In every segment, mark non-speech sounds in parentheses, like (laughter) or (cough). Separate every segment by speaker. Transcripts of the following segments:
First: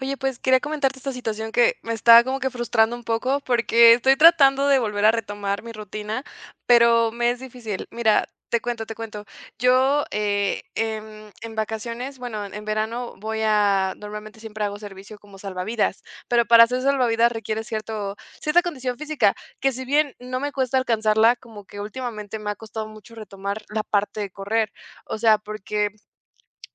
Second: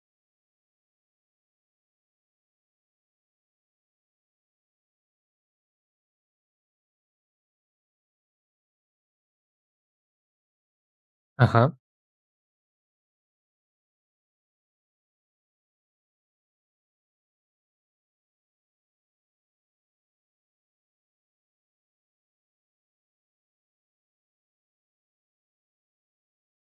Speaker 1: Oye, pues quería comentarte esta situación que me está como que frustrando un poco porque estoy tratando de volver a retomar mi rutina, pero me es difícil. Mira, te cuento, te cuento. Yo en
Speaker 2: Ajá.
Speaker 1: vacaciones, bueno, en verano voy a, normalmente siempre hago servicio como salvavidas, pero para hacer salvavidas requiere cierta condición física, que si bien no me cuesta alcanzarla, como que últimamente me ha costado mucho retomar la parte de correr. O sea, porque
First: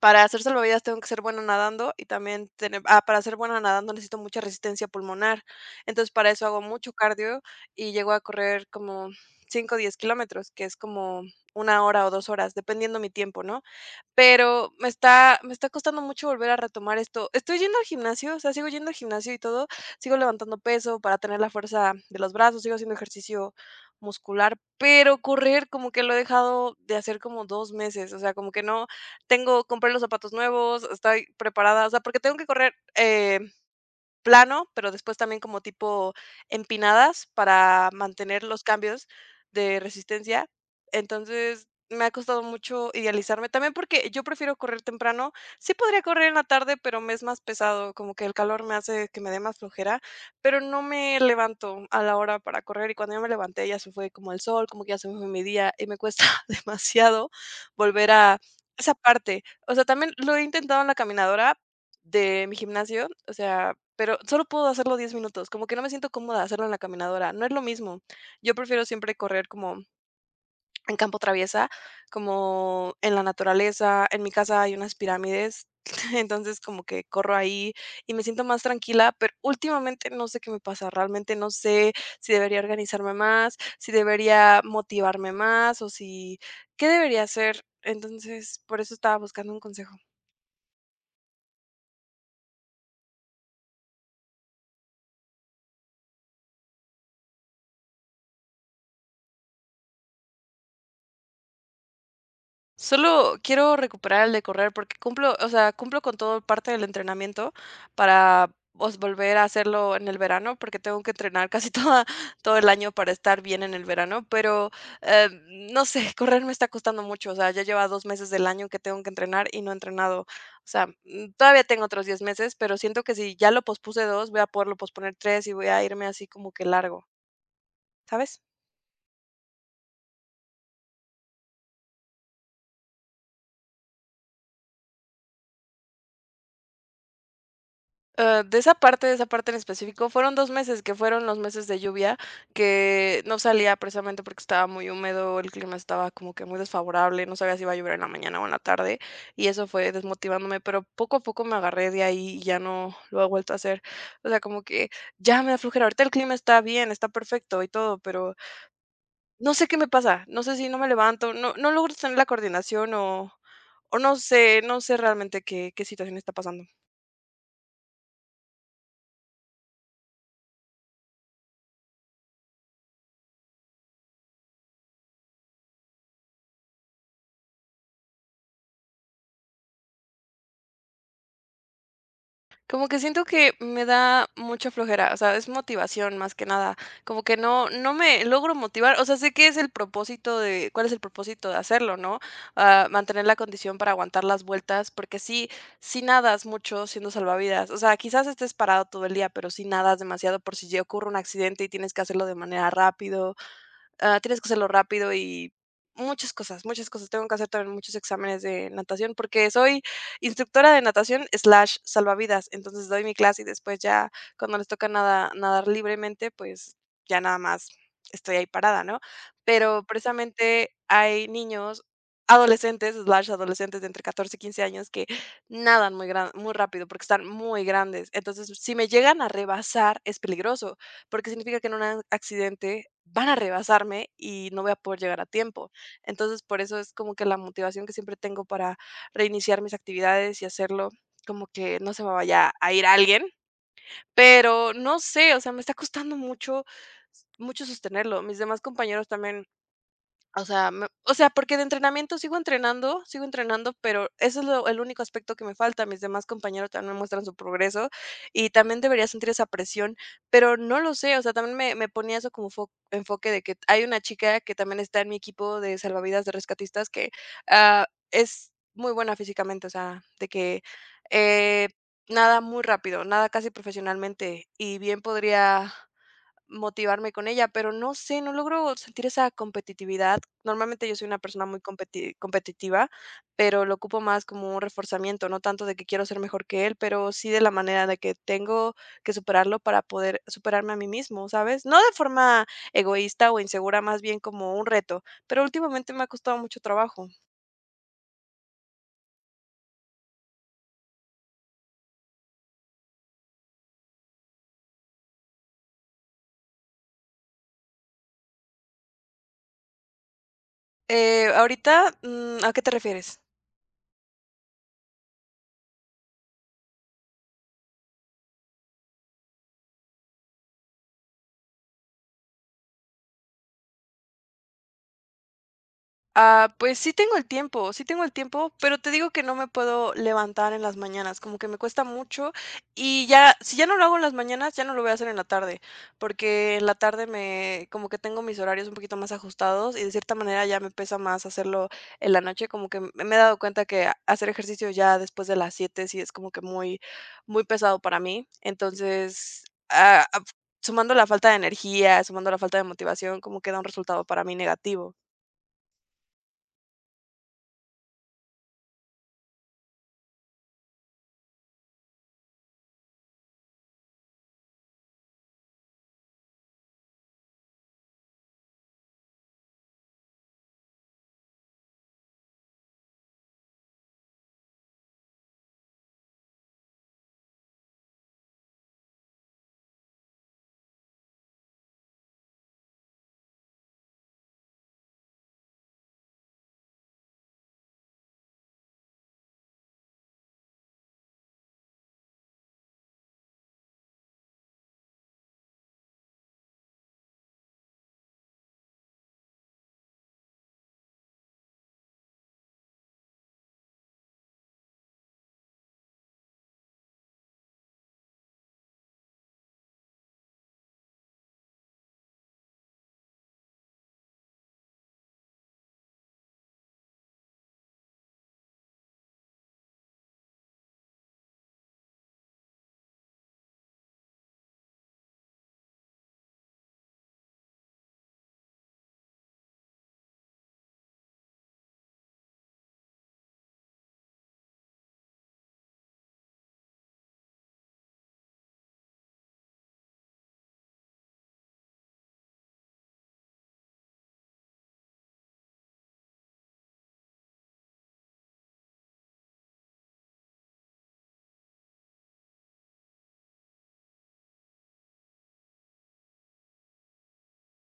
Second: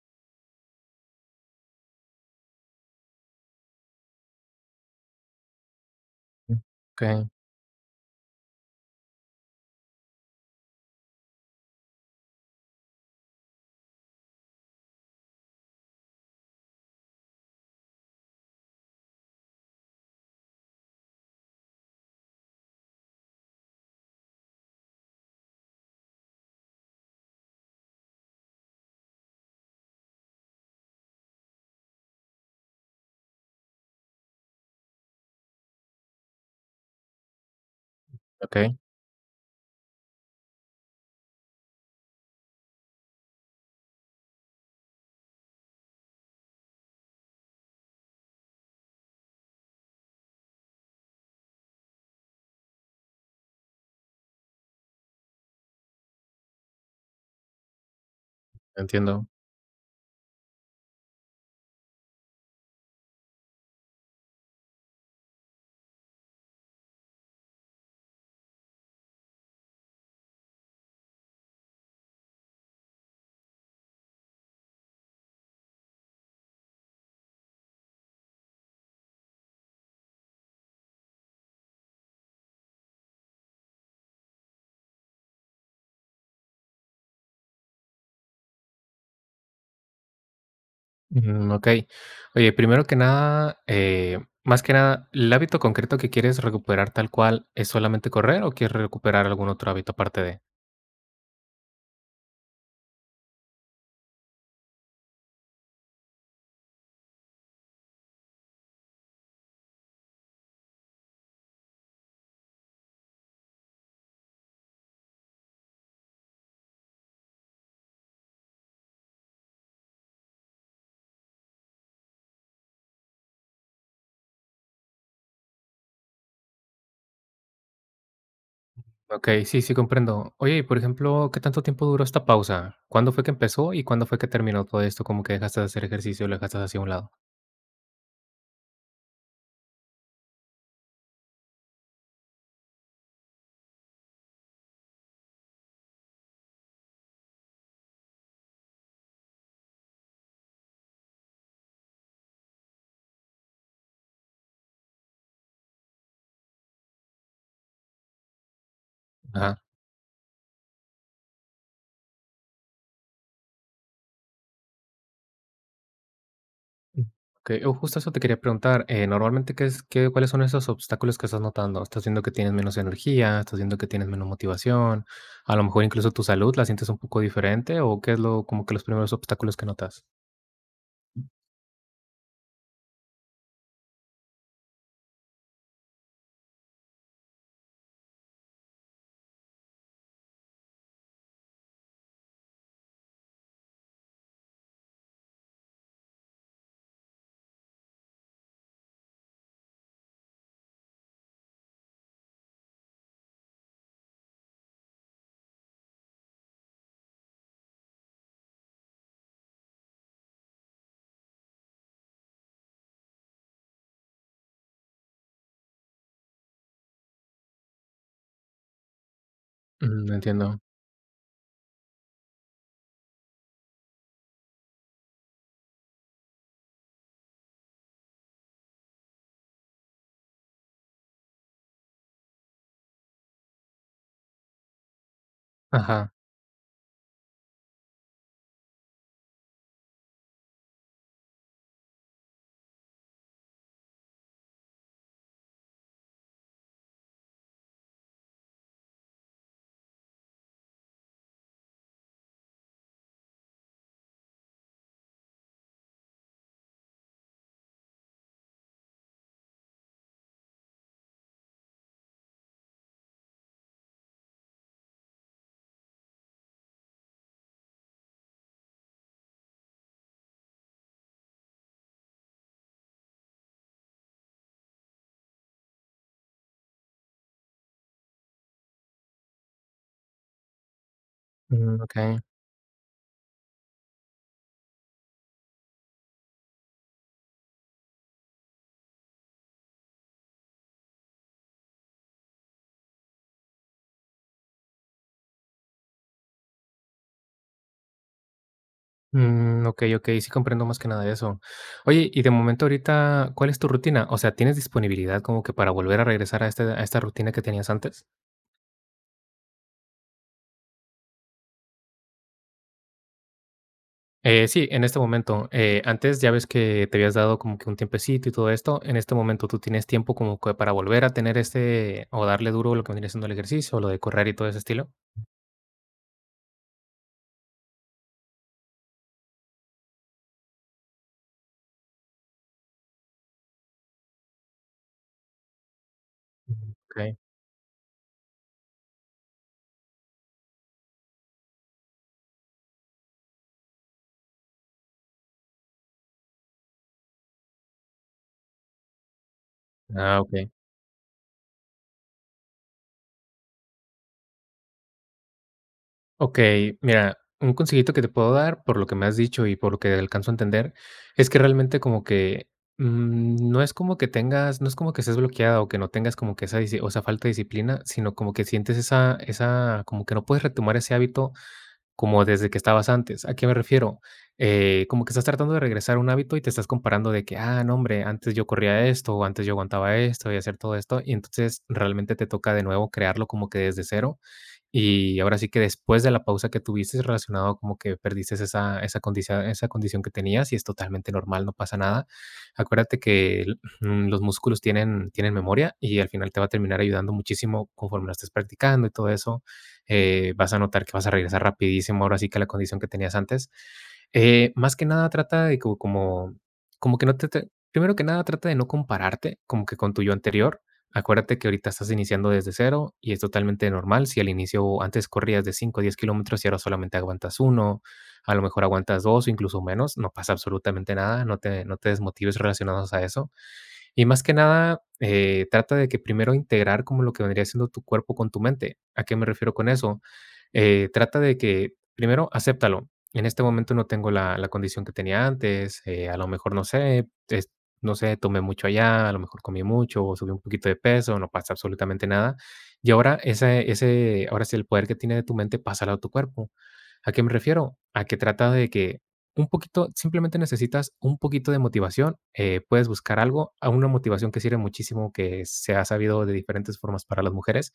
Speaker 1: para hacer salvavidas tengo que ser buena nadando y también tener para ser buena nadando necesito mucha resistencia pulmonar. Entonces, para eso hago mucho
Speaker 2: Okey,
Speaker 1: cardio y llego a correr como 5 o 10 kilómetros, que es como una hora o 2 horas, dependiendo mi tiempo, ¿no? Pero me está costando mucho volver a retomar esto. Estoy yendo al gimnasio, o sea, sigo yendo al gimnasio y todo, sigo levantando peso para tener la fuerza de los brazos, sigo haciendo ejercicio muscular, pero correr como que lo he dejado de hacer como 2 meses, o sea, como que no tengo. Compré los zapatos nuevos, estoy preparada, o sea, porque tengo que correr, plano, pero después también como tipo empinadas para mantener los
Speaker 2: okey,
Speaker 1: cambios de resistencia. Entonces, me ha costado mucho idealizarme, también porque yo prefiero correr temprano. Sí podría correr en la tarde, pero me es más pesado, como que el calor me hace que me dé más flojera, pero no me levanto a la hora para correr y cuando yo me levanté ya se fue como el sol, como que ya se me fue mi día y me cuesta (laughs) demasiado volver a esa
Speaker 2: entiendo.
Speaker 1: parte. O sea, también lo he intentado en la caminadora, de mi gimnasio, o sea, pero solo puedo hacerlo 10 minutos, como que no me siento cómoda hacerlo en la caminadora, no es lo mismo. Yo prefiero siempre correr como en campo traviesa, como en la naturaleza, en mi casa hay unas pirámides, (laughs) entonces como que corro ahí y me siento más tranquila, pero últimamente no sé qué me pasa, realmente no sé si debería organizarme más, si debería motivarme más o si qué debería hacer. Entonces, por eso estaba buscando un consejo.
Speaker 2: Mm, okey. Oye, primero que nada, más que nada, ¿el hábito concreto que quieres recuperar tal cual es solamente correr o quieres recuperar algún otro hábito aparte de?
Speaker 1: Solo quiero recuperar el de correr porque cumplo, o sea, cumplo con todo parte del entrenamiento para, pues, volver a hacerlo en el verano, porque tengo que entrenar casi (laughs) toda todo el año para estar bien en el verano, pero, eh, no sé, correr me está costando mucho, o sea, ya lleva 2 meses del año que tengo que entrenar y no he entrenado. O sea, todavía tengo otros 10 meses, pero siento que si ya lo pospuse 2, voy a poderlo posponer 3 y voy a irme así como que largo, ¿sabes?
Speaker 2: Okey, sí, sí, comprendo. Oye, y por ejemplo, ¿qué tanto tiempo duró esta pausa? ¿Cuándo fue que empezó y cuándo fue que terminó todo esto? ¿Cómo que dejaste de hacer ejercicio y lo dejaste hacia un lado?
Speaker 1: Ah, de esa parte en específico, fueron 2 meses, que fueron los meses de lluvia, que no salía precisamente porque estaba muy húmedo, el clima estaba como que muy desfavorable, no sabía si iba a llover en la mañana o en la tarde, y eso fue desmotivándome, pero poco a poco me agarré de ahí y ya no lo he vuelto a hacer. O sea, como que ya me da flojera. Ahorita el clima está bien, está perfecto y todo, pero no
Speaker 2: Ajá.
Speaker 1: sé qué me pasa, no sé si no me levanto, no logro tener la coordinación o no sé, no sé realmente qué situación está pasando.
Speaker 2: Mm, okey, justo eso te quería preguntar, normalmente, ¿qué cuáles son esos obstáculos que estás notando? ¿Estás viendo que tienes menos energía? ¿Estás viendo que tienes menos motivación? A lo mejor incluso tu salud la sientes un poco diferente, ¿o qué es lo como que los primeros obstáculos que notas?
Speaker 1: Como que siento que me da mucha flojera, o sea, es motivación más que nada, como que no me logro motivar, o sea, sé que es el propósito de cuál es el propósito de hacerlo, ¿no? Ah, mantener la condición para aguantar las vueltas, porque sí, sí nadas mucho siendo salvavidas, o sea, quizás estés parado todo el día, pero sí nadas demasiado por si ya ocurre un accidente y tienes que hacerlo de manera rápido, tienes que hacerlo rápido y muchas cosas, muchas cosas. Tengo que hacer también muchos exámenes de natación porque soy instructora de natación slash salvavidas. Entonces doy mi clase y después ya cuando les toca nada, nadar libremente, pues ya nada más estoy ahí parada, ¿no? Pero
Speaker 2: Mm, entiendo.
Speaker 1: precisamente hay niños, adolescentes, slash adolescentes de entre catorce y 15 años que nadan muy rápido porque están muy grandes. Entonces, si me llegan a rebasar, es peligroso porque significa que en un a accidente van a rebasarme y no voy a poder llegar a tiempo.
Speaker 2: Ajá.
Speaker 1: Entonces, por eso es como que la motivación que siempre tengo para reiniciar mis actividades y hacerlo como que no se me vaya a ir alguien, pero no sé, o sea, me está costando mucho, mucho sostenerlo. Mis demás compañeros también o sea, me o sea, porque de entrenamiento sigo entrenando, pero eso es lo el único aspecto que me falta. Mis demás compañeros también me muestran su progreso y también debería sentir esa presión, pero no lo sé, o sea, también me ponía eso como fo enfoque de que hay una chica que también está en mi equipo de salvavidas de rescatistas que, ah, es muy buena físicamente, o sea, de que, eh, nada muy rápido, nada casi profesionalmente y bien podría motivarme con ella, pero no sé, no logro sentir esa competitividad. Normalmente yo soy una persona muy
Speaker 2: Mm, okey.
Speaker 1: competitiva, pero lo ocupo más como un reforzamiento, no tanto de que quiero ser mejor que él, pero sí de la manera de que tengo que superarlo para poder superarme a mí mismo, ¿sabes? No de forma egoísta o insegura, más bien como un reto, pero últimamente me ha costado mucho trabajo.
Speaker 2: Mm, okey, okey, sí, comprendo más que nada de eso. Oye, y de momento ahorita, ¿cuál es tu rutina? O sea, ¿tienes disponibilidad como que para volver a regresar a a esta rutina que tenías antes?
Speaker 1: ¿A qué te refieres?
Speaker 2: Sí, en este momento, antes ya ves que te habías dado como que un tiempecito y todo esto. En este momento tú tienes tiempo como que para volver a tener este o darle duro lo que viene siendo el ejercicio o lo de correr y todo ese estilo.
Speaker 1: Ah, pues sí tengo el tiempo, sí tengo el tiempo, pero te digo que no me puedo levantar en las mañanas, como que me cuesta mucho y ya, si ya no lo hago en las mañanas, ya no lo voy a hacer en la tarde, porque en la tarde
Speaker 2: Okay.
Speaker 1: como que tengo mis horarios un poquito más ajustados y de cierta manera ya me pesa más hacerlo en la noche, como que me he dado cuenta que hacer ejercicio ya después de las 7 sí es como que muy, muy pesado para mí, entonces, ah, ah,
Speaker 2: Ah, okey.
Speaker 1: sumando la falta de energía, sumando la falta de motivación, como que da un resultado para mí negativo.
Speaker 2: Okey, mira, un consejito que te puedo dar, por lo que me has dicho y por lo que alcanzo a entender, es que realmente como que, no es como que tengas, no es como que estés bloqueada o que no tengas como que esa disi o sea, falta de disciplina, sino como que sientes esa como que no puedes retomar ese hábito como desde que estabas antes. ¿A qué me refiero? Como que estás tratando de regresar a un hábito y te estás comparando de que, ah, no, hombre, antes yo corría esto, o antes yo aguantaba esto y hacer todo esto, y entonces realmente te toca de nuevo crearlo como que desde cero y ahora sí que, después de la pausa que tuviste relacionado, como que perdiste esa esa condición que tenías y es totalmente normal, no pasa nada. Acuérdate que los músculos tienen memoria y al final te va a terminar ayudando muchísimo conforme lo estés practicando y todo eso. Vas a notar que vas a regresar rapidísimo, ahora sí que, a la condición que tenías antes. Más que nada trata de co como como que no te te primero que nada trata de no compararte como que con tu yo anterior. Acuérdate que ahorita estás iniciando desde cero y es totalmente normal. Si al inicio antes corrías de 5 o 10 km y ahora solamente aguantas uno, a lo mejor aguantas 2 o incluso menos, no pasa absolutamente nada, no te desmotives relacionados a eso. Y más que nada, trata de que primero integrar como lo que vendría siendo tu cuerpo con tu mente. ¿A qué me refiero con eso? Trata de que primero acéptalo. En este momento no tengo la condición que tenía antes. A lo mejor no sé, no sé, tomé mucho allá, a lo mejor comí mucho, o subí un poquito de peso, no pasa absolutamente nada. Y ahora ahora sí, el poder que tiene de tu mente, pásalo a tu cuerpo. ¿A qué me refiero? A que trata de que un poquito, simplemente necesitas un poquito de motivación. Puedes buscar algo, a una motivación que sirve muchísimo, que se ha sabido de diferentes formas para las mujeres,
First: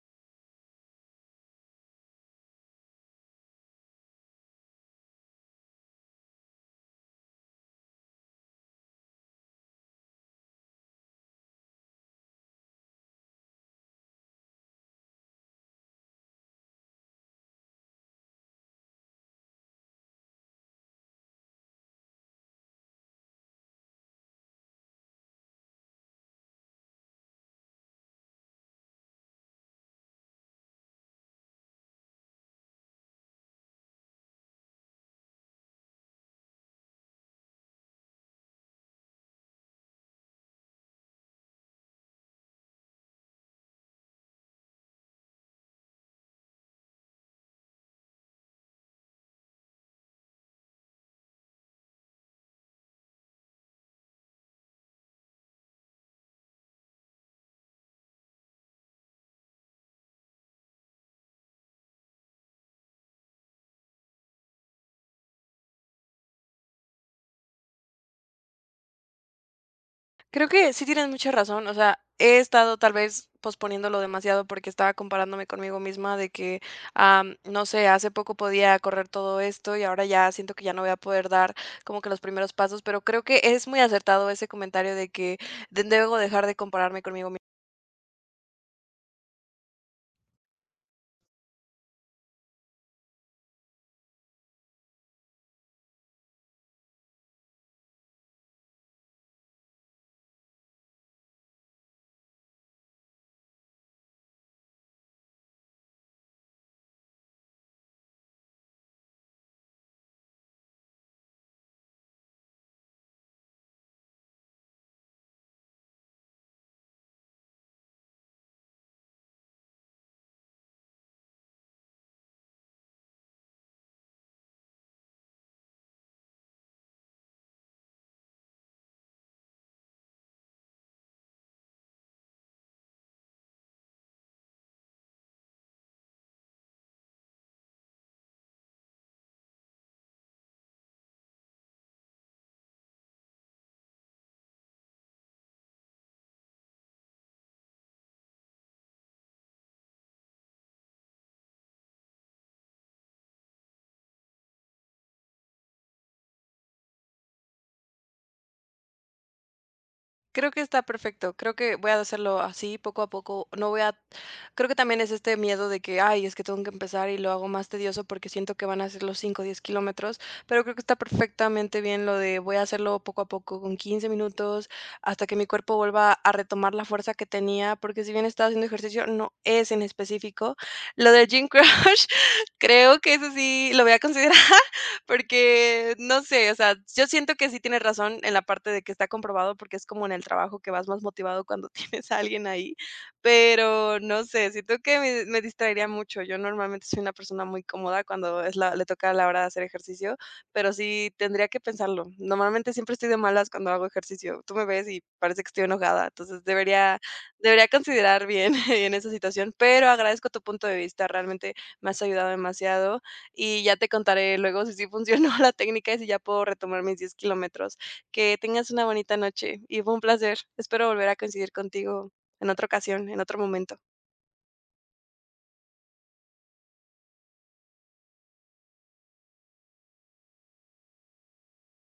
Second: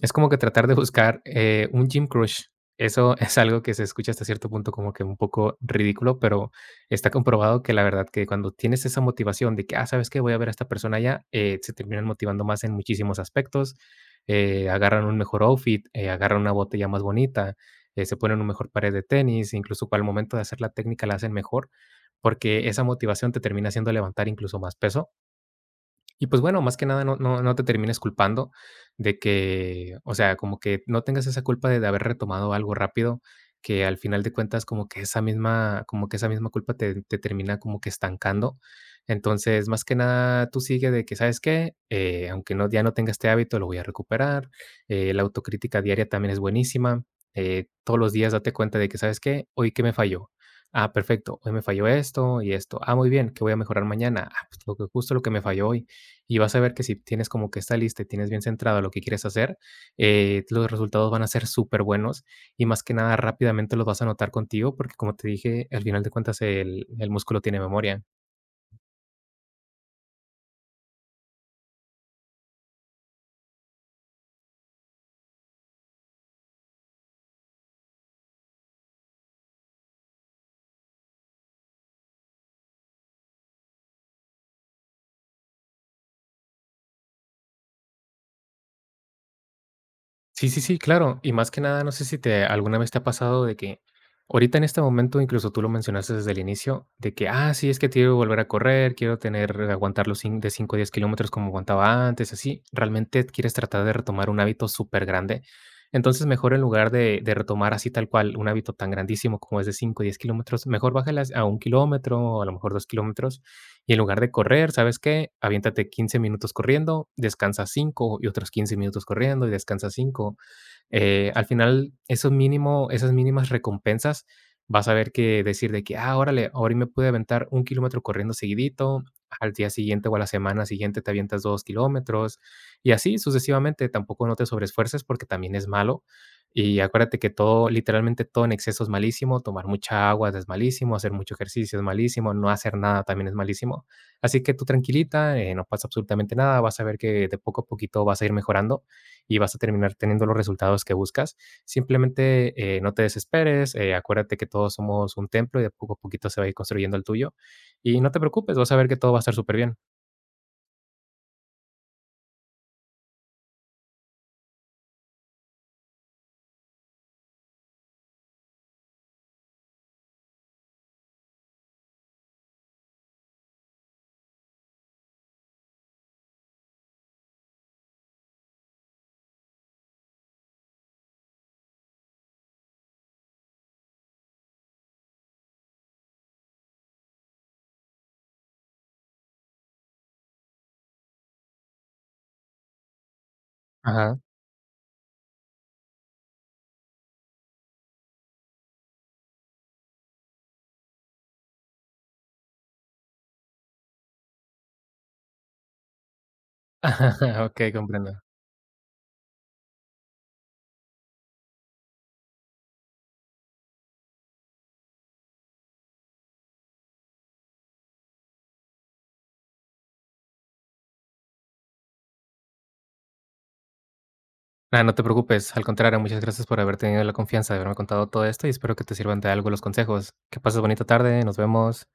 Speaker 2: es como que tratar de buscar, un gym crush. Eso (laughs) es algo que se escucha hasta cierto punto como que un poco ridículo, pero está comprobado, que la verdad, que cuando tienes esa motivación de que, ah, ¿sabes que Voy a ver a esta persona allá, se terminan motivando más en muchísimos aspectos. Agarran un mejor outfit, agarran una botella más bonita, se ponen un mejor pared de tenis, incluso para el momento de hacer la técnica la hacen mejor, porque esa motivación te termina haciendo levantar incluso más peso. Y pues bueno, más que nada no te termines culpando de que, o sea, como que no tengas esa culpa de haber retomado algo rápido, que al final de cuentas como que esa misma culpa te termina como que estancando. Entonces, más que nada, tú sigue de que, ¿sabes qué? Aunque ya no tenga este hábito, lo voy a recuperar. La autocrítica diaria también es buenísima. Todos los días date cuenta de que, ¿sabes qué? Hoy, ¿qué me falló? Ah, perfecto, hoy me falló esto y esto. Ah, muy bien, ¿qué voy a mejorar mañana? Ah, pues lo que justo lo que me falló hoy, y vas a ver que si tienes como que esta lista y tienes bien centrado lo que quieres hacer, los resultados van a ser súper buenos y más que nada rápidamente los vas a notar contigo, porque como te dije, al final de cuentas el músculo tiene memoria.
Speaker 1: Creo que sí tienes mucha razón, o sea, he estado tal vez posponiéndolo demasiado porque estaba comparándome conmigo misma de que, no sé, hace poco podía correr todo esto y ahora ya siento que ya no voy a poder dar como que los primeros pasos, pero creo que es muy acertado ese comentario de que debo dejar de compararme conmigo.
Speaker 2: Sí, sí, sí, claro. Y más que nada, no sé si te alguna vez te ha pasado de que ahorita en este momento, incluso tú lo mencionaste desde el inicio, de que, ah, sí, es que quiero volver a correr, quiero tener, aguantar los de 5 a 10 km como aguantaba antes, así. Realmente quieres tratar de retomar un hábito súper grande. Entonces, mejor en lugar de retomar así tal cual un hábito tan grandísimo como es de 5 o 10 km, mejor bájalas a 1 km o a lo mejor 2 km. Y en lugar de correr, ¿sabes qué? Aviéntate 15 minutos corriendo, descansa 5 y otros 15 minutos corriendo y descansa cinco. Al final esos mínimo esas mínimas recompensas, vas a ver que decir de que, ah, órale, ahora me pude aventar 1 km corriendo seguidito, al día siguiente o a la semana siguiente te avientas 2 km y así sucesivamente. Tampoco no te sobreesfuerces porque también es malo. Y acuérdate que todo, literalmente todo en exceso es malísimo, tomar mucha agua es malísimo, hacer mucho ejercicio es malísimo, no hacer nada también es malísimo. Así que tú tranquilita, no pasa absolutamente nada, vas a ver que de poco a poquito vas a ir mejorando y vas a terminar teniendo los resultados que buscas. Simplemente no te desesperes, acuérdate que todos somos un templo y de poco a poquito se va a ir construyendo el tuyo. Y no te preocupes, vas a ver que todo va a estar súper bien.
Speaker 1: Creo que está perfecto. Creo que voy a hacerlo así, poco a poco. No voy a Creo que también es este miedo de que, ay, es que tengo que empezar y lo hago más tedioso porque siento que van a ser los 5, o 10 kilómetros, pero creo que está perfectamente bien lo de voy a hacerlo poco a poco, con 15 minutos, hasta que mi cuerpo vuelva a retomar la fuerza que tenía, porque si bien estaba haciendo ejercicio, no es en específico. Lo del gym crush, (laughs) creo que eso sí lo voy a considerar porque, no sé, o sea, yo siento que sí tienes razón en la parte de que está comprobado, porque es como en el trabajo que vas más motivado cuando (laughs) tienes a alguien ahí, pero
Speaker 2: Ajá.
Speaker 1: no sé, siento que me distraería mucho. Yo normalmente soy una persona muy cómoda cuando es le toca la hora de hacer ejercicio, pero sí tendría que pensarlo. Normalmente siempre estoy de malas cuando hago ejercicio. Tú me ves y parece que estoy enojada,
Speaker 2: (laughs)
Speaker 1: debería
Speaker 2: Okey, comprendo.
Speaker 1: considerar bien (laughs) en esa situación, pero agradezco tu punto de vista, realmente me has ayudado demasiado y ya te contaré luego si sí funcionó (laughs) la técnica y si ya puedo retomar mis 10 kilómetros. Que tengas una bonita noche y fue un placer. Espero volver a coincidir contigo en otra ocasión, en otro momento.
Speaker 2: Nada, no te preocupes. Al contrario, muchas gracias por haber tenido la confianza de haberme contado todo esto y espero que te sirvan de algo los consejos. Que pases bonita tarde, nos vemos.